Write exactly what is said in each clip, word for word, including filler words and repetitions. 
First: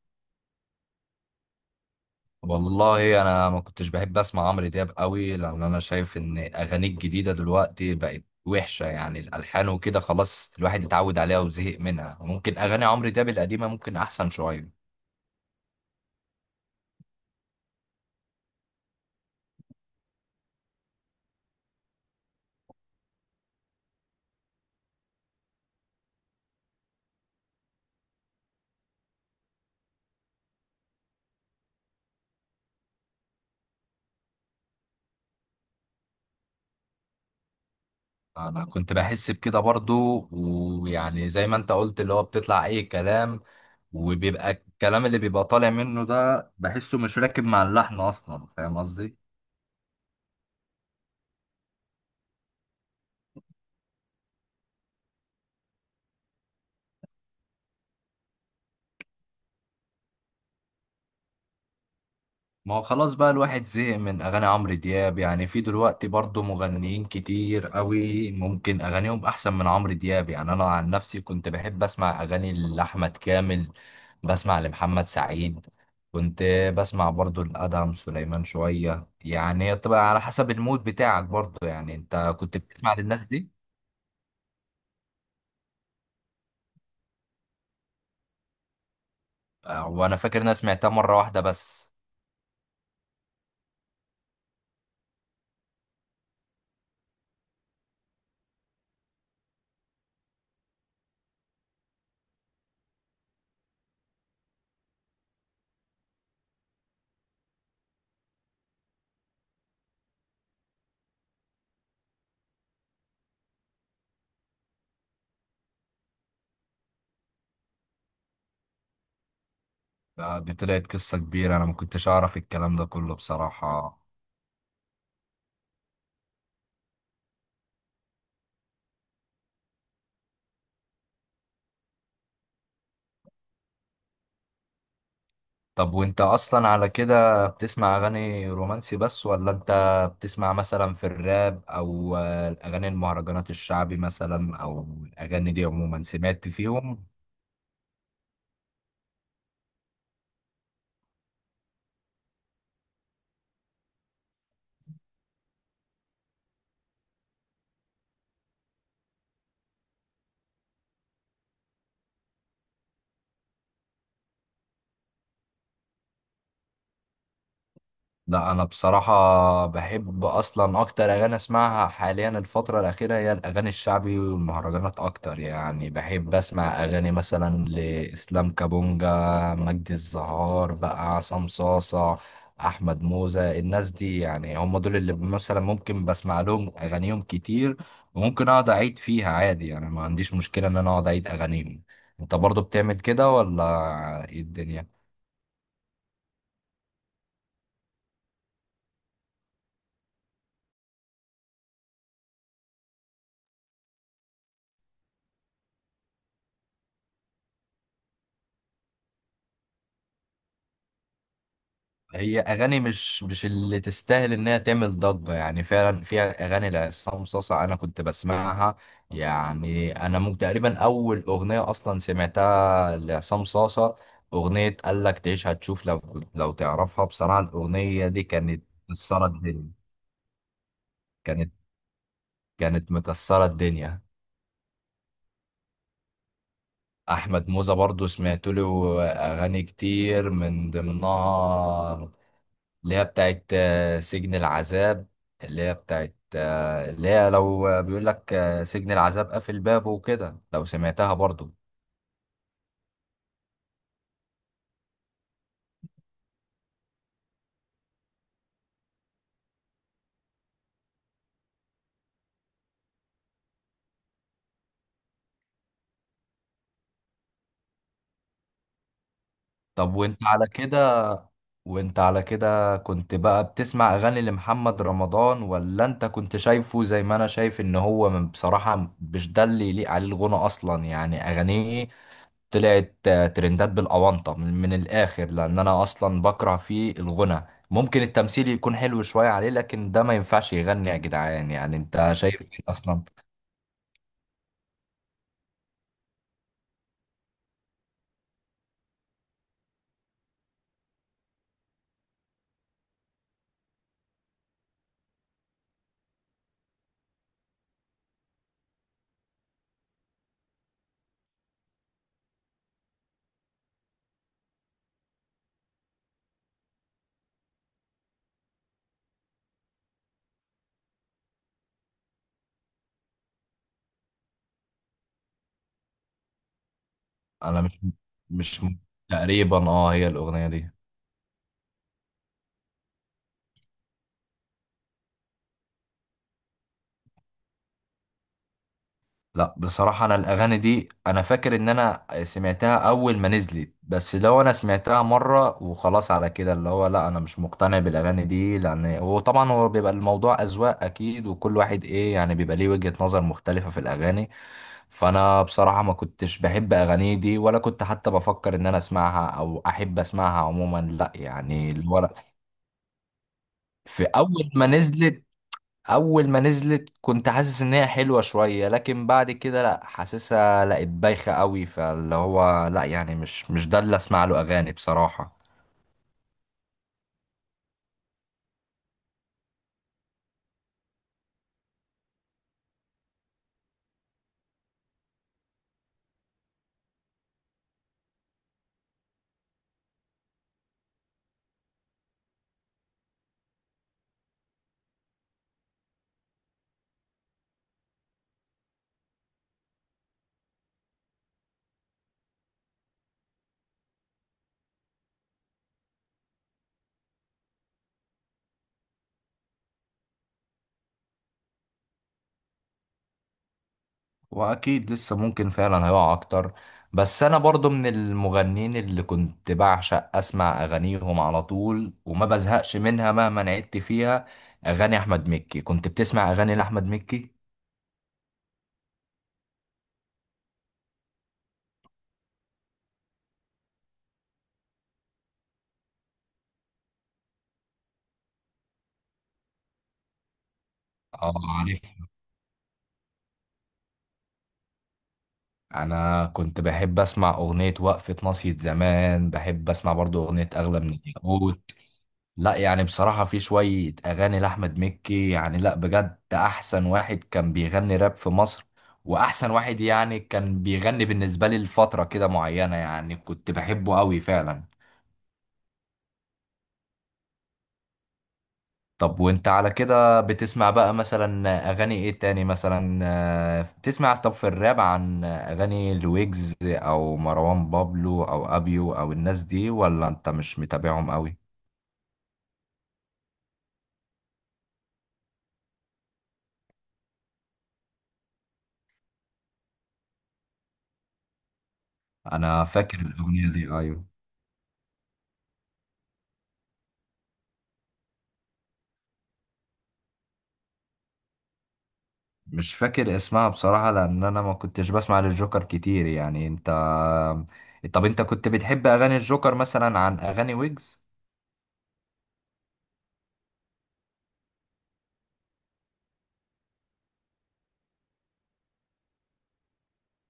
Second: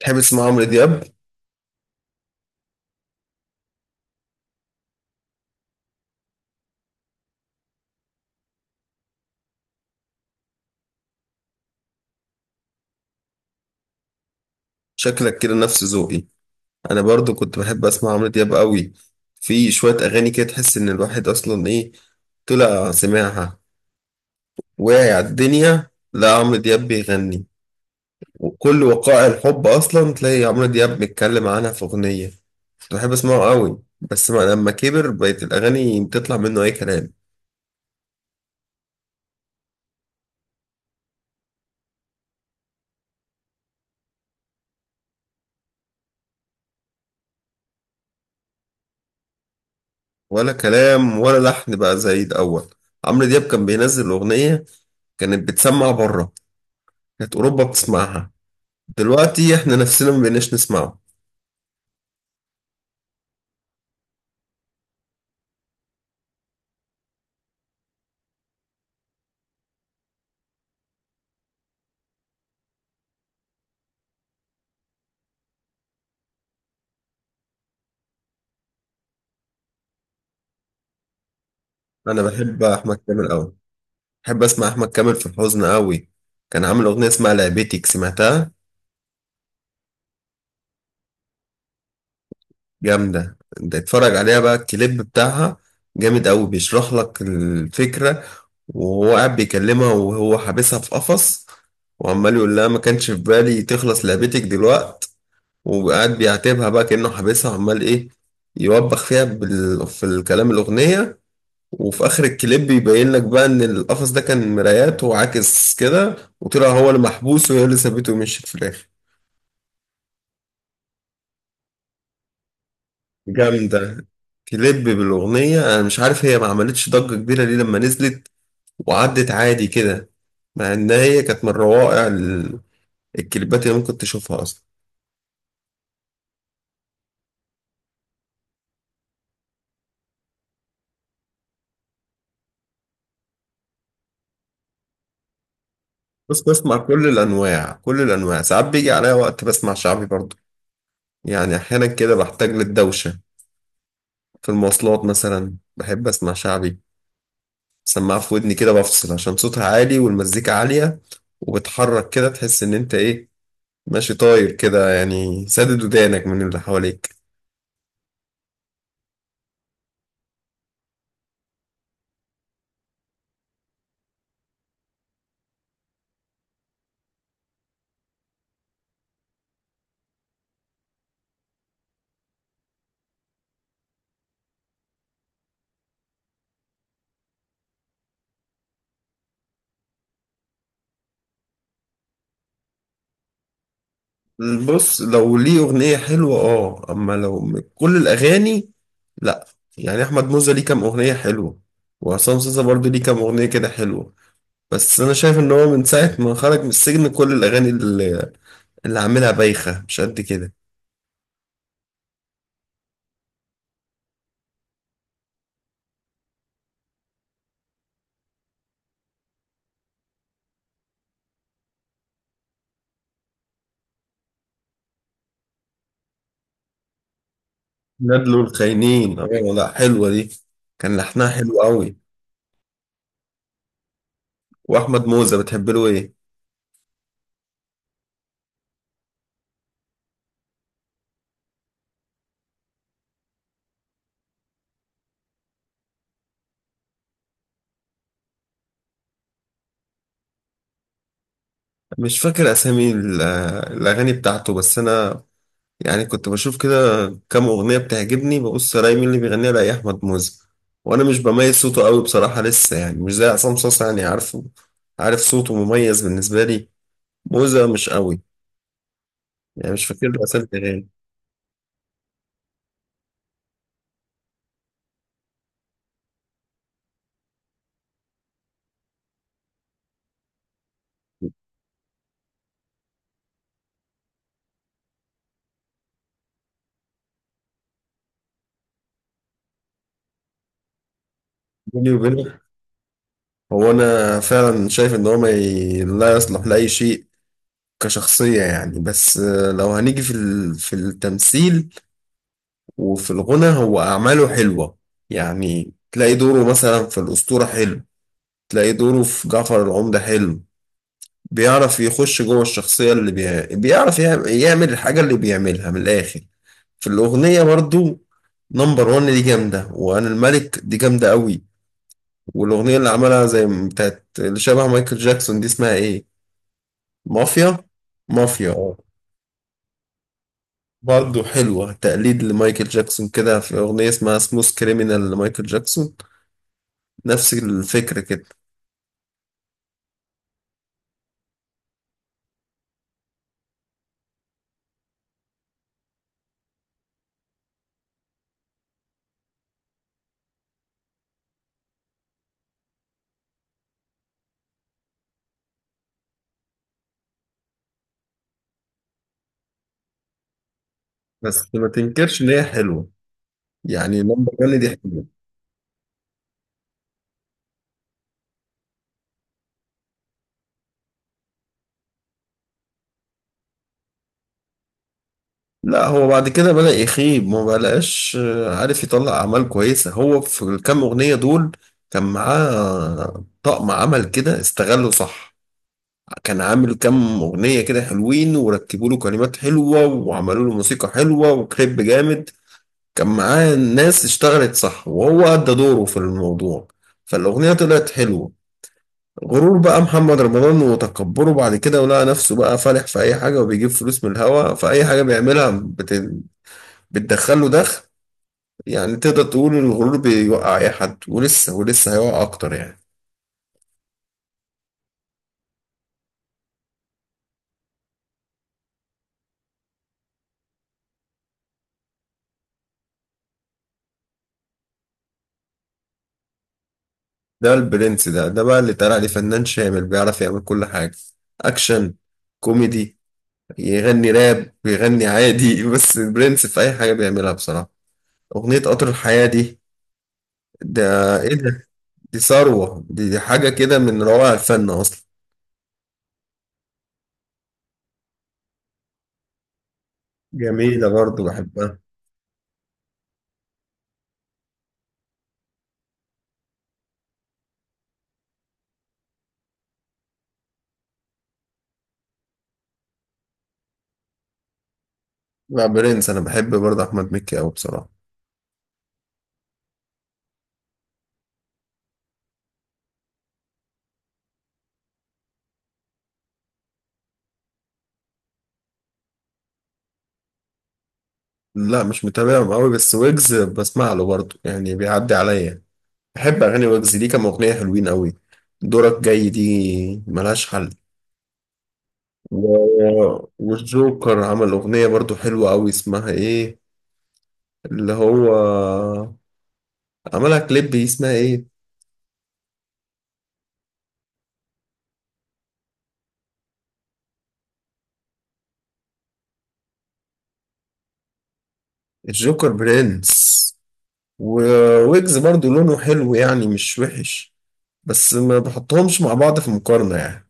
تحب تسمع عمرو دياب؟ والله انا ما كنتش بحب اسمع عمرو دياب قوي، لان انا شايف ان اغانيه الجديده دلوقتي بقت وحشه، يعني الالحان وكده. خلاص الواحد اتعود عليها وزهق منها. ممكن اغاني عمرو دياب القديمه ممكن احسن شويه. شكلك كده نفس ذوقي. انا برضو كنت بحب اسمع عمرو دياب قوي. في شوية اغاني كده تحس ان الواحد اصلا ايه، طلع سماعها واعي على الدنيا لا عمرو دياب بيغني، وكل وقائع الحب اصلا تلاقي عمرو دياب بيتكلم عنها في اغنية. كنت بحب اسمعه قوي، بس ما لما كبر بقت الاغاني بتطلع منه اي كلام. انا كنت بحس بكده برضو، ويعني زي ما انت قلت اللي هو بتطلع اي كلام، وبيبقى الكلام اللي بيبقى طالع منه ده بحسه مش راكب مع اللحن اصلا، فاهم قصدي؟ ولا كلام ولا لحن بقى زي الاول. عمرو دياب كان بينزل اغنية كانت بتسمع بره، كانت اوروبا بتسمعها. دلوقتي احنا نفسنا ما بقيناش نسمعه. ما هو خلاص بقى الواحد زهق من اغاني عمرو دياب، يعني في دلوقتي برضه مغنيين كتير قوي ممكن اغانيهم احسن من عمرو دياب. يعني انا عن نفسي كنت بحب اسمع اغاني لاحمد كامل، بسمع لمحمد سعيد، كنت بسمع برضه لادهم سليمان شويه. يعني هي بتبقى على حسب المود بتاعك برضه. يعني انا انت كنت بحب بتسمع احمد للناس كامل دي؟ قوي، بحب اسمع احمد كامل في الحزن قوي. كان عامل اغنيه اسمها لعبتك، سمعتها؟ آه، وانا فاكر إن انا سمعتها مره واحده بس. جامده. انت اتفرج عليها بقى الكليب بتاعها، جامد قوي، بيشرح لك الفكره. وهو قاعد بيكلمها وهو حابسها في قفص، وعمال يقول لها ما كانش في بالي تخلص لعبتك دلوقت. وقاعد بيعاتبها بقى كأنه حابسها وعمال ايه، يوبخ فيها بال... في الكلام الأغنية. وفي اخر الكليب بيبين لك بقى ان القفص ده كان مرايات وعاكس كده، وطلع هو المحبوس وهي اللي سابته ومشيت في الاخر. آه، دي طلعت قصه كبيره، انا ما كنتش اعرف الكلام ده كله بصراحه. جامدة كليب بالأغنية. أنا مش عارف هي ما عملتش ضجة كبيرة ليه لما نزلت، وعدت عادي كده، مع إن هي كانت من روائع ال- الكليبات اللي ممكن تشوفها أصلا. طب وانت اصلا على كده بتسمع اغاني رومانسي بس، ولا انت بتسمع مثلا في الراب، او آه، الاغاني المهرجانات الشعبي مثلا، او الاغاني دي عموما بس سمعت بسمع فيهم؟ كل الأنواع، كل الأنواع. ساعات بيجي عليا وقت بسمع شعبي برضه. يعني أحيانا كده بحتاج للدوشة. في المواصلات مثلا بحب أسمع شعبي، سماعة في ودني كده بفصل عشان صوتها عالي والمزيكا عالية. وبتحرك كده تحس إن أنت إيه، ماشي طاير كده يعني، سادد ودانك من اللي حواليك. لا، انا بصراحه بحب اصلا اكتر اغاني اسمعها حاليا الفتره الاخيره هي الاغاني الشعبي والمهرجانات اكتر. يعني بحب اسمع اغاني مثلا لاسلام كابونجا، مجدي الزهار بقى، عصام صاصه، احمد موزة. الناس دي يعني هم دول اللي مثلا ممكن بسمع لهم اغانيهم كتير، وممكن اقعد اعيد فيها عادي. يعني ما عنديش مشكله ان انا اقعد اعيد اغانيهم. انت برضو بتعمل كده ولا ايه الدنيا؟ بص، لو ليه أغنية حلوة آه، أما لو م- كل الأغاني لأ. يعني أحمد موزة ليه كام أغنية حلوة، وعصام صاصا برضه ليه كام أغنية كده حلوة. بس أنا شايف إن هو من ساعة ما خرج من السجن كل الأغاني اللي, اللي عاملها بايخة مش قد كده. هي اغاني مش مش اللي تستاهل انها تعمل ضجه. يعني فعلا فيها اغاني لعصام صاصا انا كنت بسمعها. يعني انا ممكن تقريبا اول اغنيه اصلا سمعتها لعصام صاصا اغنيه قال لك تعيش هتشوف، لو لو تعرفها بصراحه الاغنيه دي نادلو كانت الخاينين، آه. مكسره لأ الدنيا. حلوة دي، كان لحنها كانت حلو قوي. كانت مكسره الدنيا. واحمد موزة بتحب له ايه؟ احمد موزة برضو سمعت له اغاني كتير من ضمنها اللي هي بتاعت آه، سجن العذاب، اللي هي بتاعت آه، اللي هي لو آه، بيقول لك آه، سجن العذاب قافل بابه وكده، لو سمعتها برضو. مش فاكر اسامي ال- الاغاني بتاعته، بس انا يعني كنت بشوف كده، كام اغنيه بتعجبني ببص الاقي مين اللي بيغنيها الاقي احمد موزة. وانا مش بميز صوته قوي بصراحه لسه، يعني مش زي عصام صاصا يعني، عارفه عارف صوته مميز بالنسبه لي. موزة مش قوي، يعني مش طب فاكر وانت له اسامي على الاغاني. كده وانت على كده كنت بقى بتسمع اغاني لمحمد رمضان، ولا انت كنت شايفه زي ما انا شايف ان هو من- بصراحة مش ده اللي يليق عليه الغنى اصلا؟ يعني اغانيه طلعت آه، ترندات بالاونطه من, من الاخر، لان انا اصلا بكره فيه الغنى. ممكن التمثيل يكون حلو شويه عليه، لكن ده ما ينفعش يغني يا جدعان. يعني بيني انت وبينك، شايف ايه اصلا؟ هو انا فعلا شايف ان هو ما ي... لا يصلح لاي شيء كشخصيه يعني، بس آه، لو هنيجي في ال... في التمثيل وفي الغنى هو أعماله حلوة. يعني تلاقي دوره مثلا في الأسطورة حلو، تلاقي دوره في جعفر العمدة حلو. بيعرف يخش جوه الشخصية اللي بي... بيعرف يعم- يعمل الحاجة اللي بيعملها من الآخر. في الأغنية برضو، نمبر وان دي جامدة، وأنا الملك دي جامدة قوي. والأغنية اللي عملها زي م- بتاعت اللي شبه مايكل جاكسون دي اسمها إيه؟ مافيا؟ انا مش مافيا، مش اه. م- تقريبا اه هي الاغنيه دي. برضه حلوة، تقليد لمايكل جاكسون كده في أغنية اسمها سموث كريمينال لمايكل جاكسون، نفس الفكرة كده. لا، بصراحة أنا الأغاني دي أنا فاكر إن أنا سمعتها أول ما نزلت، بس لو أنا سمعتها مرة وخلاص، على كده اللي هو لا، أنا مش مقتنع بالأغاني دي. لأن وطبعا هو بيبقى الموضوع أذواق أكيد، وكل واحد إيه يعني بيبقى ليه وجهة نظر مختلفة في الأغاني. فأنا بصراحة ما كنتش بحب أغاني دي، ولا كنت حتى بفكر إن أنا أسمعها أو أحب أسمعها عموما، لا بس ما يعني اللي هو تنكرش ان لا. هي حلوة، يعني في نمبر أول جن ما دي حلوة. نزلت اول ما نزلت كنت حاسس ان هي حلوه شويه، لكن بعد كده لا، حاسسها لقيت بايخه قوي، فاللي هو لا، يعني مش مش ده اللي اسمع له اغاني بصراحه. لا هو بعد كده بدأ يخيب، ما بقاش آه، عارف يطلع أعمال كويسة. هو في الكام أغنية دول كان معاه طقم عمل كده استغله صح. كان عامل كام أغنية كده حلوين، وركبوا له كلمات حلوة وعملوا له موسيقى حلوة وكليب جامد. كان معاه ناس اشتغلت صح وهو أدى دوره في الموضوع، فالأغنية طلعت حلوة. غرور بقى محمد رمضان وتكبره بعد كده، ولقى نفسه بقى فالح في اي حاجه وبيجيب فلوس من الهوا، فاي حاجه بيعملها بت... بتدخل له دخل. يعني تقدر تقول إن الغرور بيوقع اي حد، ولسه ولسه هيوقع اكتر يعني. واكيد لسه ممكن فعلا هيقع اكتر. بس انا برضو من المغنين اللي كنت بعشق اسمع اغانيهم على طول وما بزهقش منها مهما عدت فيها. اغاني احمد مكي، كنت بتسمع اغاني لاحمد مكي؟ ده البرنس، ده ده بقى اللي طلع عليه فنان شامل بيعرف يعمل كل حاجه. اكشن، كوميدي، يغني راب بيغني عادي بس البرنس في اي حاجه بيعملها بصراحه. اغنيه قطر الحياه دي، ده اه، ايه ده، عارف. دي ثروه، دي, دي حاجه كده من روائع الفن اصلا. انا كنت بحب اسمع اغنيه وقفه ناصية زمان، بحب اسمع برضو اغنيه اغلى جميلة من برضو الياقوت. بحبها. لا، يعني بصراحة في شوية أغاني لأحمد مكي، يعني لا بجد أحسن واحد كان بيغني راب في مصر، وأحسن واحد يعني كان بيغني بالنسبة لي لفترة كده معينة. يعني كنت بحبه أوي فعلا. لا برنس، أنا بحب برضو أحمد مكي أوي بصراحة. طب وأنت على كده بتسمع بقى مثلا أغاني إيه تاني مثلا؟ آه، بتسمع طب في الراب عن أغاني لويجز أو مروان بابلو أو أبيو أو الناس دي، ولا أنت مش متابعهم أوي؟ لا مش متابعهم أوي، بس ويجز بسمع له برضو يعني، بيعدي عليا. بحب أغاني ويجز، ليه كام أغنية حلوين أوي. دورك جاي دي ملهاش حل. و... أنا فاكر الأغنية دي، أيوه. والجوكر عمل أغنية برضو حلوة أوي اسمها إيه، اللي هو عملها كليب دي اسمها إيه. مش فاكر اسمها بصراحة لأن أنا ما كنتش بسمع للجوكر كتير. يعني أنت طب أنت كنت بتحب أغاني الجوكر مثلا عن أغاني ويجز؟ الجوكر برنس، وويجز برضو لونه حلو يعني مش وحش، بس ما بحطهمش مع بعض في مقارنة يعني.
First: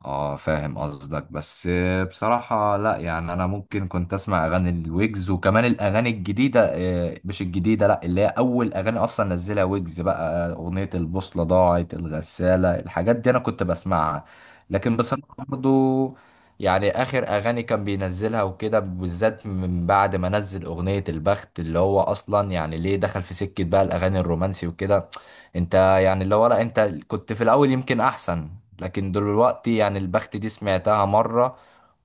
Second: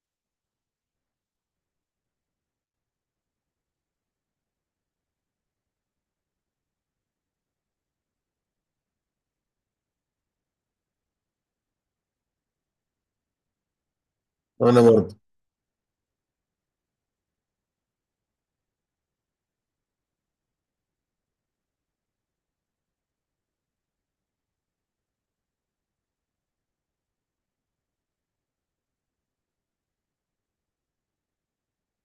اه، فاهم قصدك بس. بصراحة لا، يعني انا ممكن كنت اسمع اغاني الويجز وكمان الاغاني الجديدة، آه، مش الجديدة، لا اللي هي اول اغاني اصلا نزلها ويجز بقى، آه، اغنية البوصلة، ضاعت الغسالة، الحاجات دي انا كنت بسمعها. أنا لكن برضو بصراحة برضو، يعني اخر اغاني كان بينزلها وكده بالذات من بعد ما نزل اغنية البخت اللي هو اصلا، يعني ليه دخل في سكة بقى الاغاني الرومانسي وكده. انت يعني اللي هو لا انت كنت في الاول يمكن احسن، لكن دلوقتي يعني البخت دي سمعتها مرة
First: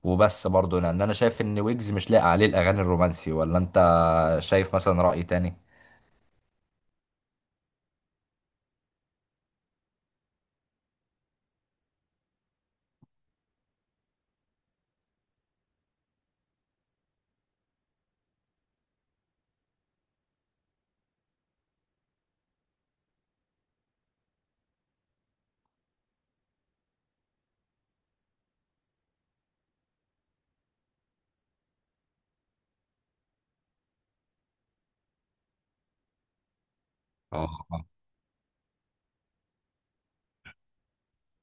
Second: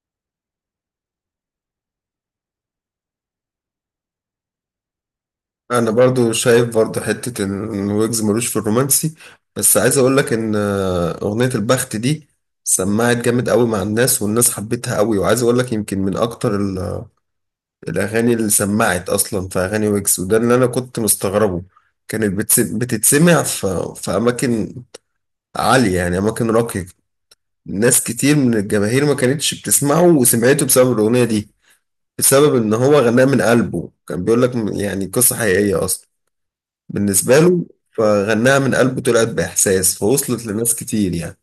وبس برضه، لان انا شايف ان ويجز مش لاقي عليه الاغاني الرومانسي. ولا انت شايف مثلا رأي تاني؟ انا برضو شايف برضو حتة ان ويجز ملوش في الرومانسي. بس عايز اقول لك ان آه، اغنية البخت دي سمعت جامد قوي مع الناس، والناس حبتها قوي. وعايز اقول لك يمكن من اكتر ال- الاغاني اللي سمعت اصلا في اغاني ويجز، وده اللي انا كنت مستغربه. كانت بتس- بتتسمع في في اماكن عالية يعني، اماكن راقية. ناس كتير من الجماهير ما كانتش بتسمعه وسمعته بسبب الاغنية دي، بسبب ان هو غناه من قلبه. كان بيقول لك يعني قصة حقيقية اصلا بالنسبة له، اه. فغناها من قلبه، طلعت بإحساس فوصلت لناس كتير يعني.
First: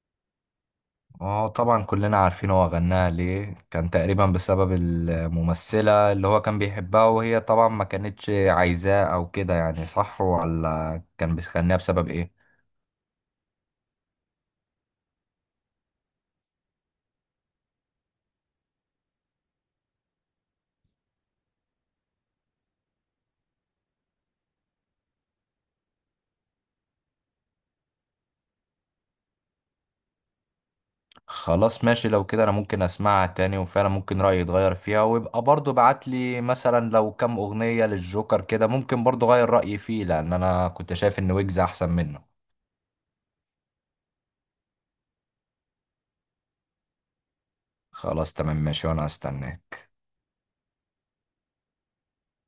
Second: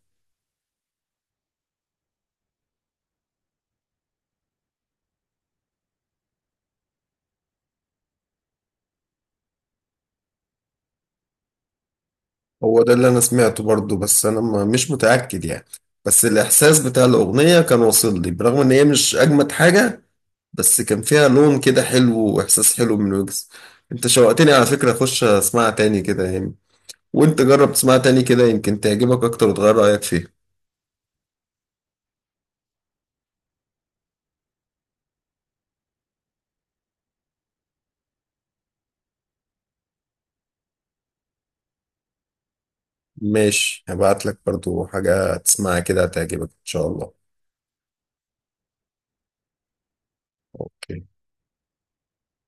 اه، طبعا كلنا عارفين هو غناها ليه، كان تقريبا بسبب الممثلة اللي هو كان بيحبها وهي طبعا ما كانتش عايزاه او كده، يعني صح ولا كان بيغنيها بسبب ايه؟ هو ده اللي أنا سمعته برضه، بس أنا ما- مش متأكد يعني. بس الإحساس بتاع الأغنية كان واصل لي برغم إن هي مش أجمد حاجة، بس كان فيها لون كده حلو وإحساس حلو من ويجز. أنت شوقتني على فكرة أخش أسمعها تاني كده يعني، وأنت جرب تسمعها تاني كده يمكن تعجبك أكتر وتغير رأيك فيها. خلاص ماشي، لو كده انا ممكن اسمعها تاني وفعلا ممكن رأيي يتغير فيها، ويبقى برضو بعت لي مثلا لو كام اغنية للجوكر كده ممكن برضو غير رأيي فيه، لان انا كنت شايف ان ويجز احسن منه. ماشي، هبعت لك برضه حاجة تسمعها كده هتعجبك إن شاء الله. خلاص تمام ماشي وانا هستناه.